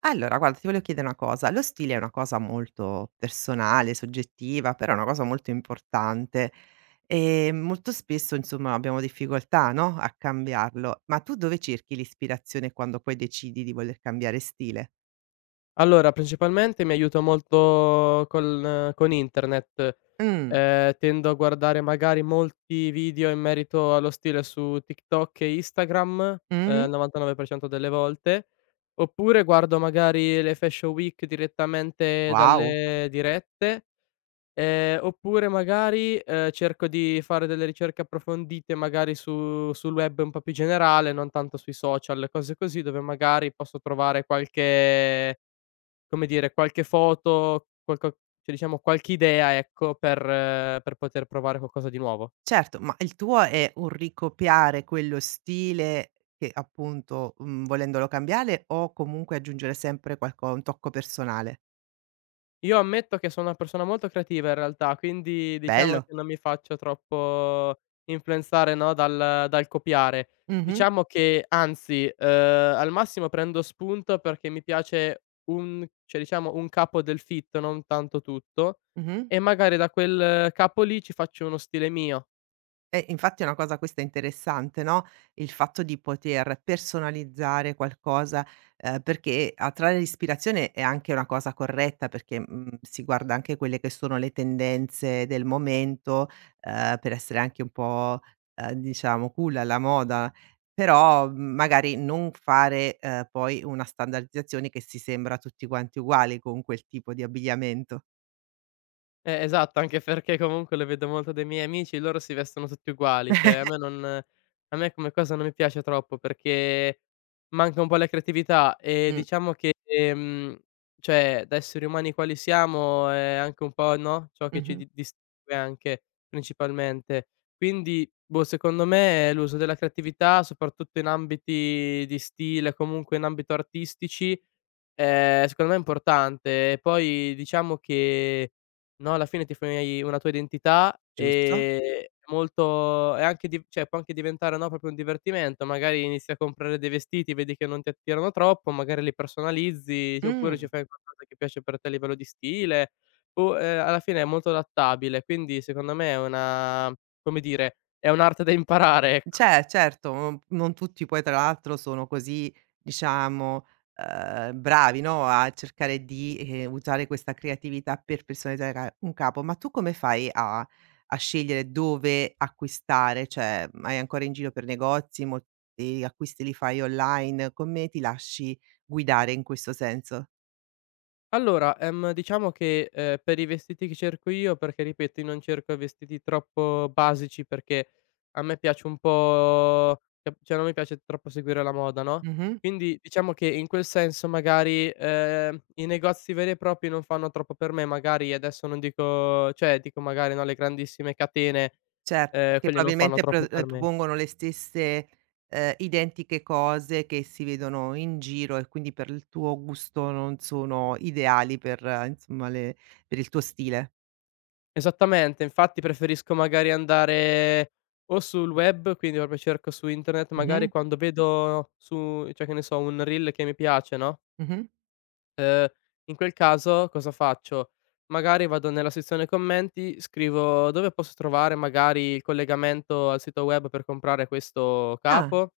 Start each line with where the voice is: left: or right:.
right: Allora guarda, ti volevo chiedere una cosa, lo stile è una cosa molto personale, soggettiva, però è una cosa molto importante e molto spesso insomma abbiamo difficoltà, no, a cambiarlo. Ma tu dove cerchi l'ispirazione quando poi decidi di voler cambiare stile?
left: Allora, principalmente mi aiuta molto col con internet.
right: Mh.
left: Tendo a guardare magari molti video in merito allo stile su TikTok e Instagram, al
right: Mh-mh.
left: 99% delle volte, oppure guardo magari le Fashion Week direttamente
right: Wow.
left: dalle dirette. Oppure magari, cerco di fare delle ricerche approfondite magari su sul web un po' più generale, non tanto sui social, cose così, dove magari posso trovare qualche come dire, qualche foto, qualco cioè diciamo qualche idea, ecco, per poter provare qualcosa di nuovo.
right: Certo, ma il tuo è un ricopiare quello stile che appunto, volendolo cambiare o comunque aggiungere sempre qualco un tocco personale?
left: Io ammetto che sono una persona molto creativa in realtà, quindi diciamo
right: Bello.
left: che non mi faccio troppo influenzare, no, dal copiare.
right: Mh-mh.
left: Diciamo che anzi, al massimo prendo spunto perché mi piace un cioè diciamo un capo del fit, non tanto tutto,
right: Mh-mh.
left: e magari da quel capo lì ci faccio uno stile mio.
right: Infatti è una cosa questa interessante, no, il fatto di poter personalizzare qualcosa, perché attrarre l'ispirazione è anche una cosa corretta, perché, si guarda anche quelle che sono le tendenze del momento, per essere anche un po', diciamo cool, alla moda, però, magari non fare, poi una standardizzazione che si sembra tutti quanti uguali con quel tipo di abbigliamento.
left: Esatto, anche perché comunque lo vedo molto dai miei amici, loro si vestono tutti uguali, cioè a me come cosa non mi piace troppo perché manca un po' la creatività e
right: Mh.
left: diciamo che, cioè da esseri umani quali siamo è anche un po', no, ciò che ci
right: Mh-mh.
left: di distingue anche principalmente. Quindi, boh, secondo me l'uso della creatività, soprattutto in ambiti di stile, comunque in ambito artistici, secondo me è importante. E poi diciamo che, no, alla fine ti fai una tua identità, sì.
right: Giusto.
left: Molto è anche div cioè può anche diventare, no, proprio un divertimento: magari inizi a comprare dei vestiti, vedi che non ti attirano troppo, magari li personalizzi oppure
right: Mh.
left: ci fai qualcosa che piace per te a livello di stile o, alla fine è molto adattabile, quindi secondo me è una come dire, è un'arte da imparare, ecco.
right: Certo, non tutti poi tra l'altro sono così, diciamo, bravi, no, a cercare di, usare questa creatività per personalizzare un capo. Ma tu come fai a scegliere dove acquistare? Cioè, vai ancora in giro per negozi, molti acquisti li fai online, come ti lasci guidare in questo senso?
left: Allora, diciamo che, per i vestiti che cerco io, perché ripeto, io non cerco vestiti troppo basici perché a me piace un po' cioè non mi piace troppo seguire la moda, no,
right: Mh-mh.
left: quindi diciamo che in quel senso magari, i negozi veri e propri non fanno troppo per me, magari adesso non dico cioè dico magari, no, le grandissime catene,
right: Certo, perché
left: quelle non fanno
right: probabilmente
left: troppo per me.
right: propongono le stesse, identiche cose che si vedono in giro e quindi per il tuo gusto non sono ideali per insomma le per il tuo stile.
left: Esattamente, infatti preferisco magari andare o sul web, quindi proprio cerco su internet,
right: Mh-mh.
left: magari quando vedo su cioè che ne so, un reel che mi piace, no,
right: Mh-mh.
left: ehm, in quel caso cosa faccio? Magari vado nella sezione commenti, scrivo dove posso trovare magari il collegamento al sito web per comprare questo
right: Ah,
left: capo,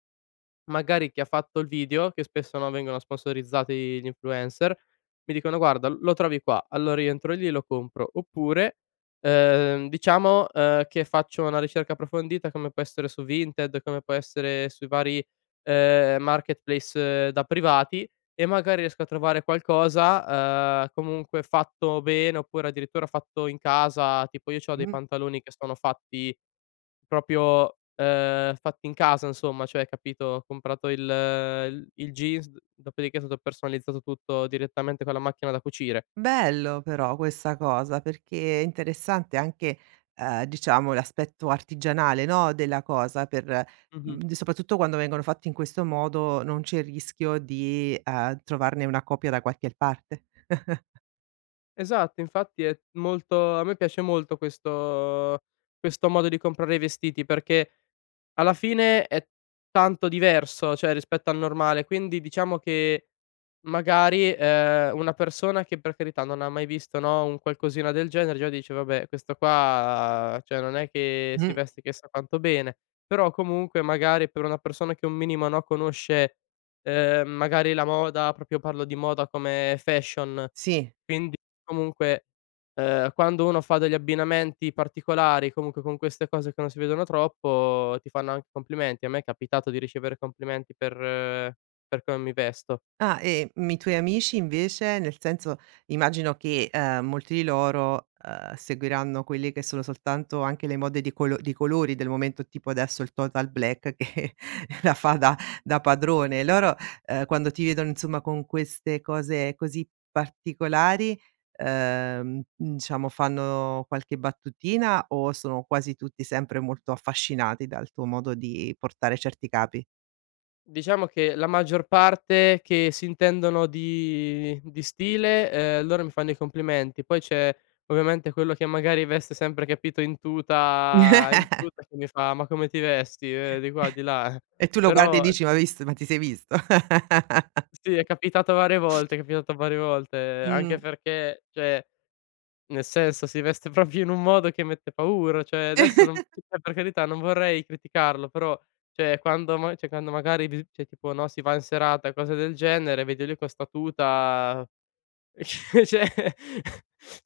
left: magari chi ha fatto il video, che spesso, no, vengono sponsorizzati gli influencer, mi dicono: "Guarda, lo trovi qua". Allora io entro lì e lo compro. Oppure, diciamo, che faccio una ricerca approfondita come può essere su Vinted, come può essere sui vari, marketplace da privati, e magari riesco a trovare qualcosa, comunque fatto bene oppure addirittura fatto in casa. Tipo io c'ho dei
right: mh,
left: pantaloni che sono fatti proprio, fatti in casa insomma, cioè capito, ho comprato il jeans, dopodiché è stato personalizzato tutto direttamente con la macchina da cucire.
right: bello però questa cosa, perché è interessante anche, diciamo l'aspetto artigianale, no, della cosa
left: Mh-mh.
right: soprattutto quando vengono fatti in questo modo non c'è il rischio di, trovarne una copia da qualche parte.
left: Esatto, infatti è molto a me piace molto questo questo modo di comprare i vestiti, perché alla fine è tanto diverso, cioè rispetto al normale, quindi diciamo che magari, una persona che per carità non ha mai visto, no, un qualcosina del genere già dice: "Vabbè, questo qua cioè non è che si
right: Mh,
left: veste chissà quanto bene." Però comunque magari per una persona che un minimo, no, conosce, magari la moda, proprio parlo di moda come fashion,
right: sì.
left: quindi comunque, quando uno fa degli abbinamenti particolari, comunque con queste cose che non si vedono troppo, ti fanno anche complimenti. A me è capitato di ricevere complimenti per come mi vesto.
right: Ah, i tuoi amici invece, nel senso immagino che, molti di loro, seguiranno quelle che sono soltanto anche le mode di colori del momento, tipo adesso il total black che la fa da padrone. Loro, quando ti vedono insomma con queste cose così particolari, diciamo fanno qualche battutina o sono quasi tutti sempre molto affascinati dal tuo modo di portare certi capi?
left: Diciamo che la maggior parte che si intendono di stile, loro mi fanno i complimenti. Poi c'è ovviamente quello che magari veste sempre, capito, in tuta in tuta che mi fa: "Ma come ti vesti?" Di qua, di là.
right: E tu lo guardi e
left: Però
right: dici: Ma ti sei visto?"
left: sì, è capitato varie volte, è capitato varie volte, anche
right: Mh.
left: perché, cioè nel senso, si veste proprio in un modo che mette paura, cioè adesso non cioè per carità non vorrei criticarlo, però cioè quando ma cioè quando magari vi cioè tipo, no, si va in serata e cose del genere, vedi lui con 'sta tuta cioè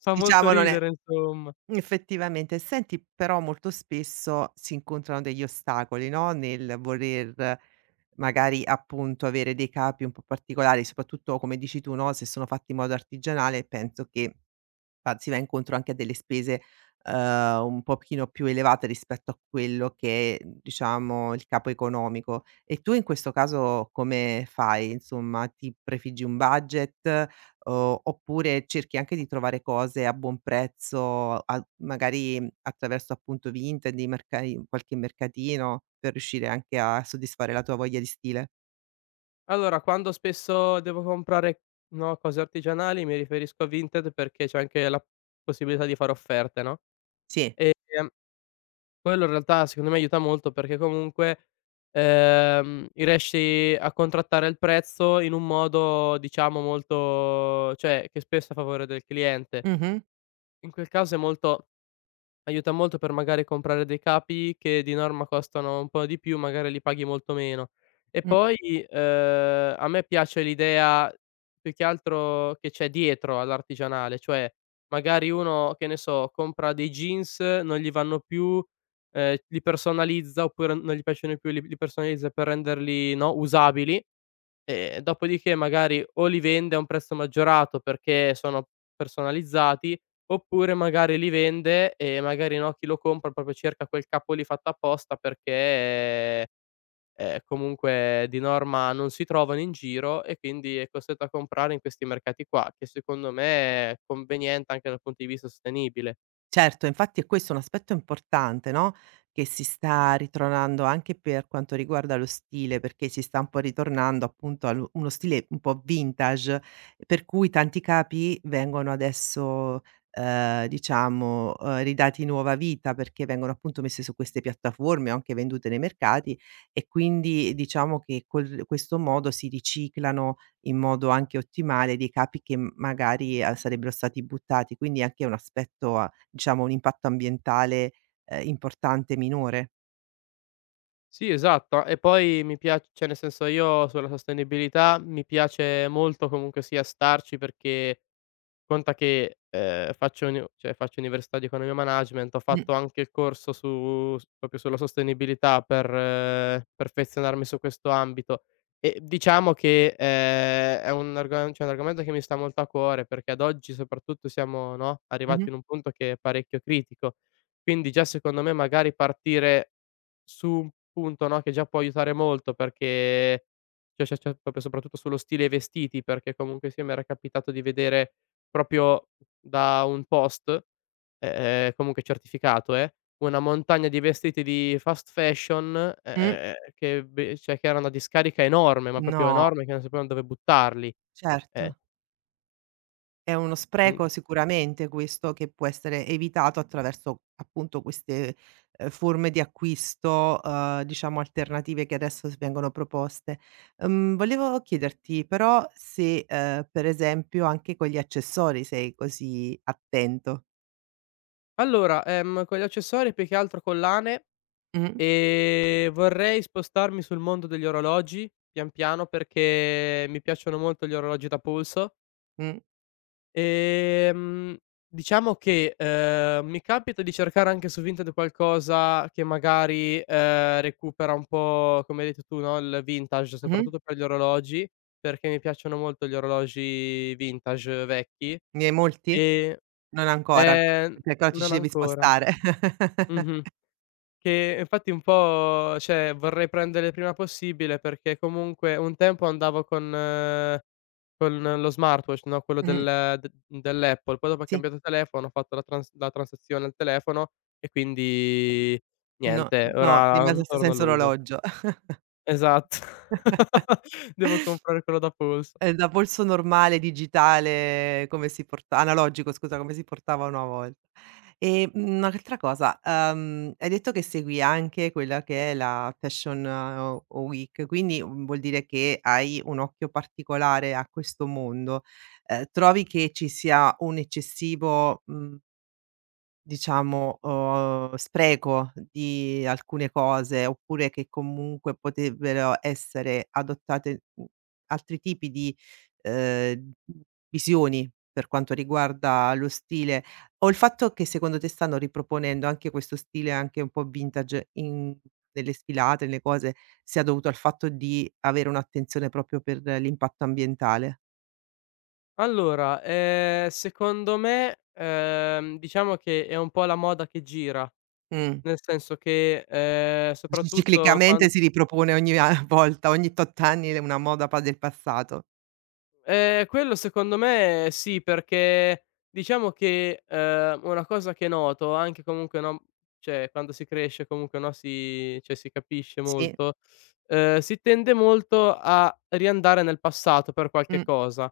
left: fa molto
right: Diciamo non è
left: ridere insomma.
right: effettivamente. Senti, però molto spesso si incontrano degli ostacoli, no, nel voler magari, appunto, avere dei capi un po' particolari, soprattutto come dici tu, no, se sono fatti in modo artigianale penso che fa si va incontro anche a delle spese, uhm, un pochino più elevate rispetto a quello che è, diciamo, il capo economico. E tu in questo caso come fai? Insomma, ti prefiggi un budget, o oppure cerchi anche di trovare cose a buon prezzo, a magari attraverso appunto Vinted, i mercai qualche mercatino, per riuscire anche a soddisfare la tua voglia di stile?
left: Allora, quando spesso devo comprare, no, cose artigianali mi riferisco a Vinted perché c'è anche la possibilità di fare offerte, no,
right: Sì.
left: ehm quello in realtà secondo me aiuta molto perché comunque, riesci a contrattare il prezzo in un modo diciamo molto cioè che spesso è a favore del cliente.
right: Mh-mh.
left: In quel caso è molto aiuta molto per magari comprare dei capi che di norma costano un po' di più, magari li paghi molto meno. E poi, a me piace l'idea più che altro che c'è dietro all'artigianale, cioè magari uno, che ne so, compra dei jeans, non gli vanno più, li personalizza oppure non gli piacciono più, li personalizza per renderli, no, usabili. Dopodiché magari o li vende a un prezzo maggiorato perché sono personalizzati, oppure magari li vende e magari, no, chi lo compra proprio cerca quel capo lì fatto apposta perché, comunque di norma non si trovano in giro e quindi è costretto a comprare in questi mercati qua, che secondo me è conveniente anche dal punto di vista sostenibile.
right: Certo, infatti è questo un aspetto importante, no, che si sta ritornando anche per quanto riguarda lo stile, perché si sta un po' ritornando appunto a uno stile un po' vintage, per cui tanti capi vengono adesso, diciamo, ridati nuova vita, perché vengono appunto messi su queste piattaforme o anche vendute nei mercati e quindi diciamo che col questo modo si riciclano in modo anche ottimale dei capi che magari, sarebbero stati buttati, quindi anche un aspetto a Diciamo un impatto ambientale, importante minore.
left: Sì, esatto, e poi mi piac cioè nel senso io sulla sostenibilità mi piace molto comunque sia starci perché conta che, faccio uni cioè faccio università di economia e management, ho
right: Mh.
left: fatto anche il corso su s proprio sulla sostenibilità per perfezionarmi su questo ambito, e diciamo che, è un argo cioè un argomento che mi sta molto a cuore perché ad oggi soprattutto siamo, no, arrivati
right: Mh-mh.
left: in un punto che è parecchio critico. Quindi già secondo me magari partire su un punto, no, che già può aiutare molto perché cioè proprio soprattutto sullo stile e vestiti, perché comunque sì, mi era capitato di vedere proprio da un post, comunque certificato una montagna di vestiti di fast fashion,
right: Mh.
left: che ve cioè che era una discarica enorme, ma proprio
right: No,
left: enorme, che non sapevano dove buttarli. Eh,
right: certo. È uno spreco
left: quindi
right: sicuramente questo che può essere evitato attraverso appunto queste, forme di acquisto, diciamo alternative che adesso s vengono proposte. Volevo chiederti però se, per esempio anche con gli accessori sei così attento.
left: allora, con gli accessori più che altro collane,
right: Mh.
left: vorrei spostarmi sul mondo degli orologi, pian piano, perché mi piacciono molto gli orologi da polso.
right: Mh.
left: Ehm, diciamo che, mi capita di cercare anche su Vinted qualcosa che magari, recupera un po', come hai detto tu, no, il vintage,
right: Mh-mh.
left: soprattutto per gli orologi, perché mi piacciono molto gli orologi vintage vecchi,
right: Ne hai molti?
left: e
right: Non ancora,
left: ehm,
right: perché ancora ti
left: non
right: ci devi
left: ancora.
right: spostare.
left: Mh-mh. Che infatti un po' cioè vorrei prendere il prima possibile perché comunque un tempo andavo con lo smartwatch, no, quello
right: Mh,
left: dell'Apple, poi dopo ho
right: sì.
left: cambiato telefono, ho fatto la transazione al telefono e quindi
right: No,
left: niente,
right: no,
left: ora
right: rimase se
left: ora non
right: senza
left: lo uso.
right: orologio.
left: Esatto. Devo comprare quello da polso.
right: È da polso normale digitale come si porta analogico scusa, come si portava una volta. E, un'altra cosa, hai detto che segui anche quella che è la Fashion Week, quindi vuol dire che hai un occhio particolare a questo mondo. Trovi che ci sia un eccessivo, mhmm diciamo, spreco di alcune cose, oppure che comunque potrebbero essere adottate, altri tipi di, ehm, visioni per quanto riguarda lo stile, o il fatto che secondo te stanno riproponendo anche questo stile anche un po' vintage in nelle sfilate, nelle cose, sia dovuto al fatto di avere un'attenzione proprio per l'impatto ambientale?
left: Allora, secondo me, diciamo che è un po' la moda che gira,
right: Mh.
left: nel senso che,
right: Dici
left: soprattutto quan
right: ciclicamente si ripropone ogni a volta, ogni tot anni le una moda pa del passato.
left: ehm, quello secondo me sì, perché diciamo che, una cosa che noto anche comunque, no, cioè quando si cresce comunque, no, cioè si capisce
right: Sì.
left: molto, si tende molto a riandare nel passato per qualche
right: Mh.
left: cosa.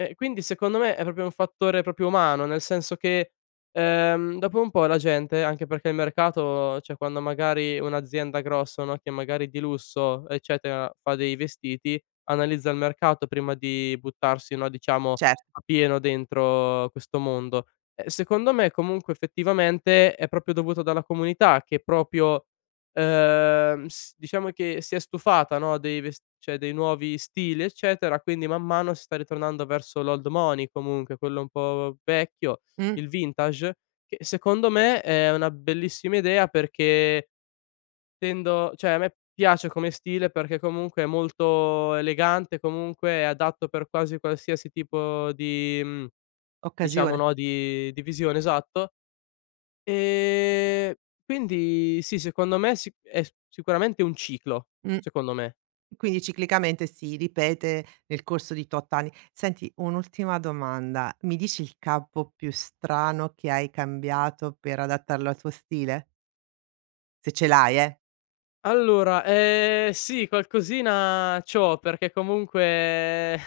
left: E quindi secondo me è proprio un fattore proprio umano, nel senso che, dopo un po' la gente, anche perché il mercato cioè quando magari un'azienda grossa, no, che magari di lusso, eccetera, fa dei vestiti, analizza il mercato prima di buttarsi, no, diciamo
right: Certo.
left: a pieno dentro questo mondo. E secondo me comunque effettivamente è proprio dovuto dalla comunità che proprio s diciamo che si è stufata, no, dei ves cioè dei nuovi stili, eccetera, quindi man mano si sta ritornando verso l'old money comunque, quello un po' vecchio,
right: Mh.
left: il vintage, che secondo me è una bellissima idea perché tendo cioè a me piace come stile perché comunque è molto elegante, comunque è adatto per quasi qualsiasi tipo di mhmm, diciamo,
right: Occasione.
left: no, di visione, esatto. Ehm, quindi sì, secondo me sic è s sicuramente un ciclo,
right: Mh.
left: secondo me.
right: Quindi ciclicamente si ripete nel corso di tot anni. Senti, un'ultima domanda: mi dici il capo più strano che hai cambiato per adattarlo al tuo stile? Se ce l'hai, eh.
left: Allora, sì qualcosina c'ho, perché comunque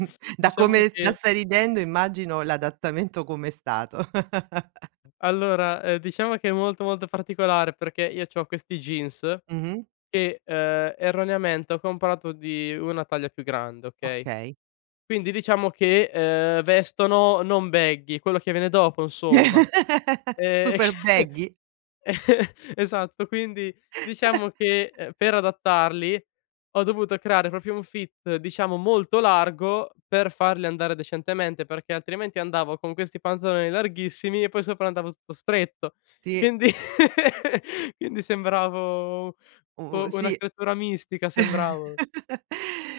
right: Da
left: diciamo
right: come già
left: che
right: stai ridendo immagino l'adattamento com'è stato.
left: allora, diciamo che è molto, molto particolare perché io c'ho questi jeans
right: Mh-mh,
left: che, erroneamente ho comprato di una taglia più grande, okay,
right: okay.
left: quindi diciamo che, vestono non baggy, quello che viene dopo insomma. Ehm
right: Super baggy?
left: esatto, quindi diciamo che, per adattarli ho dovuto creare proprio un fit, diciamo, molto largo per farli andare decentemente, perché altrimenti andavo con questi pantaloni larghissimi e poi sopra andavo tutto stretto.
right: Sì,
left: Quindi quindi sembravo un
right: u
left: po' una
right: sì.
left: creatura mistica sembravo.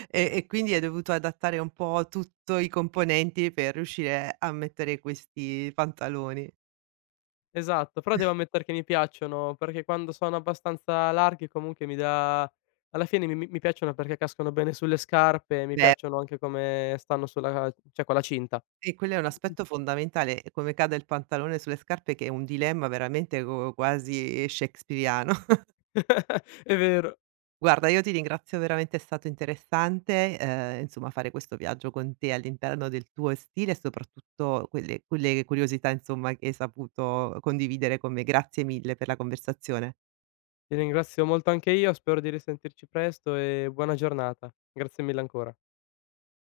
right: E quindi hai dovuto adattare un po' tutto i componenti per riuscire a mettere questi pantaloni.
left: Esatto, però devo ammettere che mi piacciono, perché quando sono abbastanza larghi comunque mi dà alla fine mi piacciono perché cascano bene sulle scarpe e mi
right: Beh,
left: piacciono anche come stanno sulla cioè con la cinta.
right: e quello è un aspetto fondamentale, come cade il pantalone sulle scarpe che è un dilemma veramente co quasi shakespeariano.
left: È vero.
right: Guarda, io ti ringrazio veramente, è stato interessante, insomma fare questo viaggio con te all'interno del tuo stile e soprattutto quelle curiosità, insomma, che hai saputo condividere con me. Grazie mille per la conversazione.
left: Ti ringrazio molto anche io, spero di risentirci presto e buona giornata. Grazie mille ancora.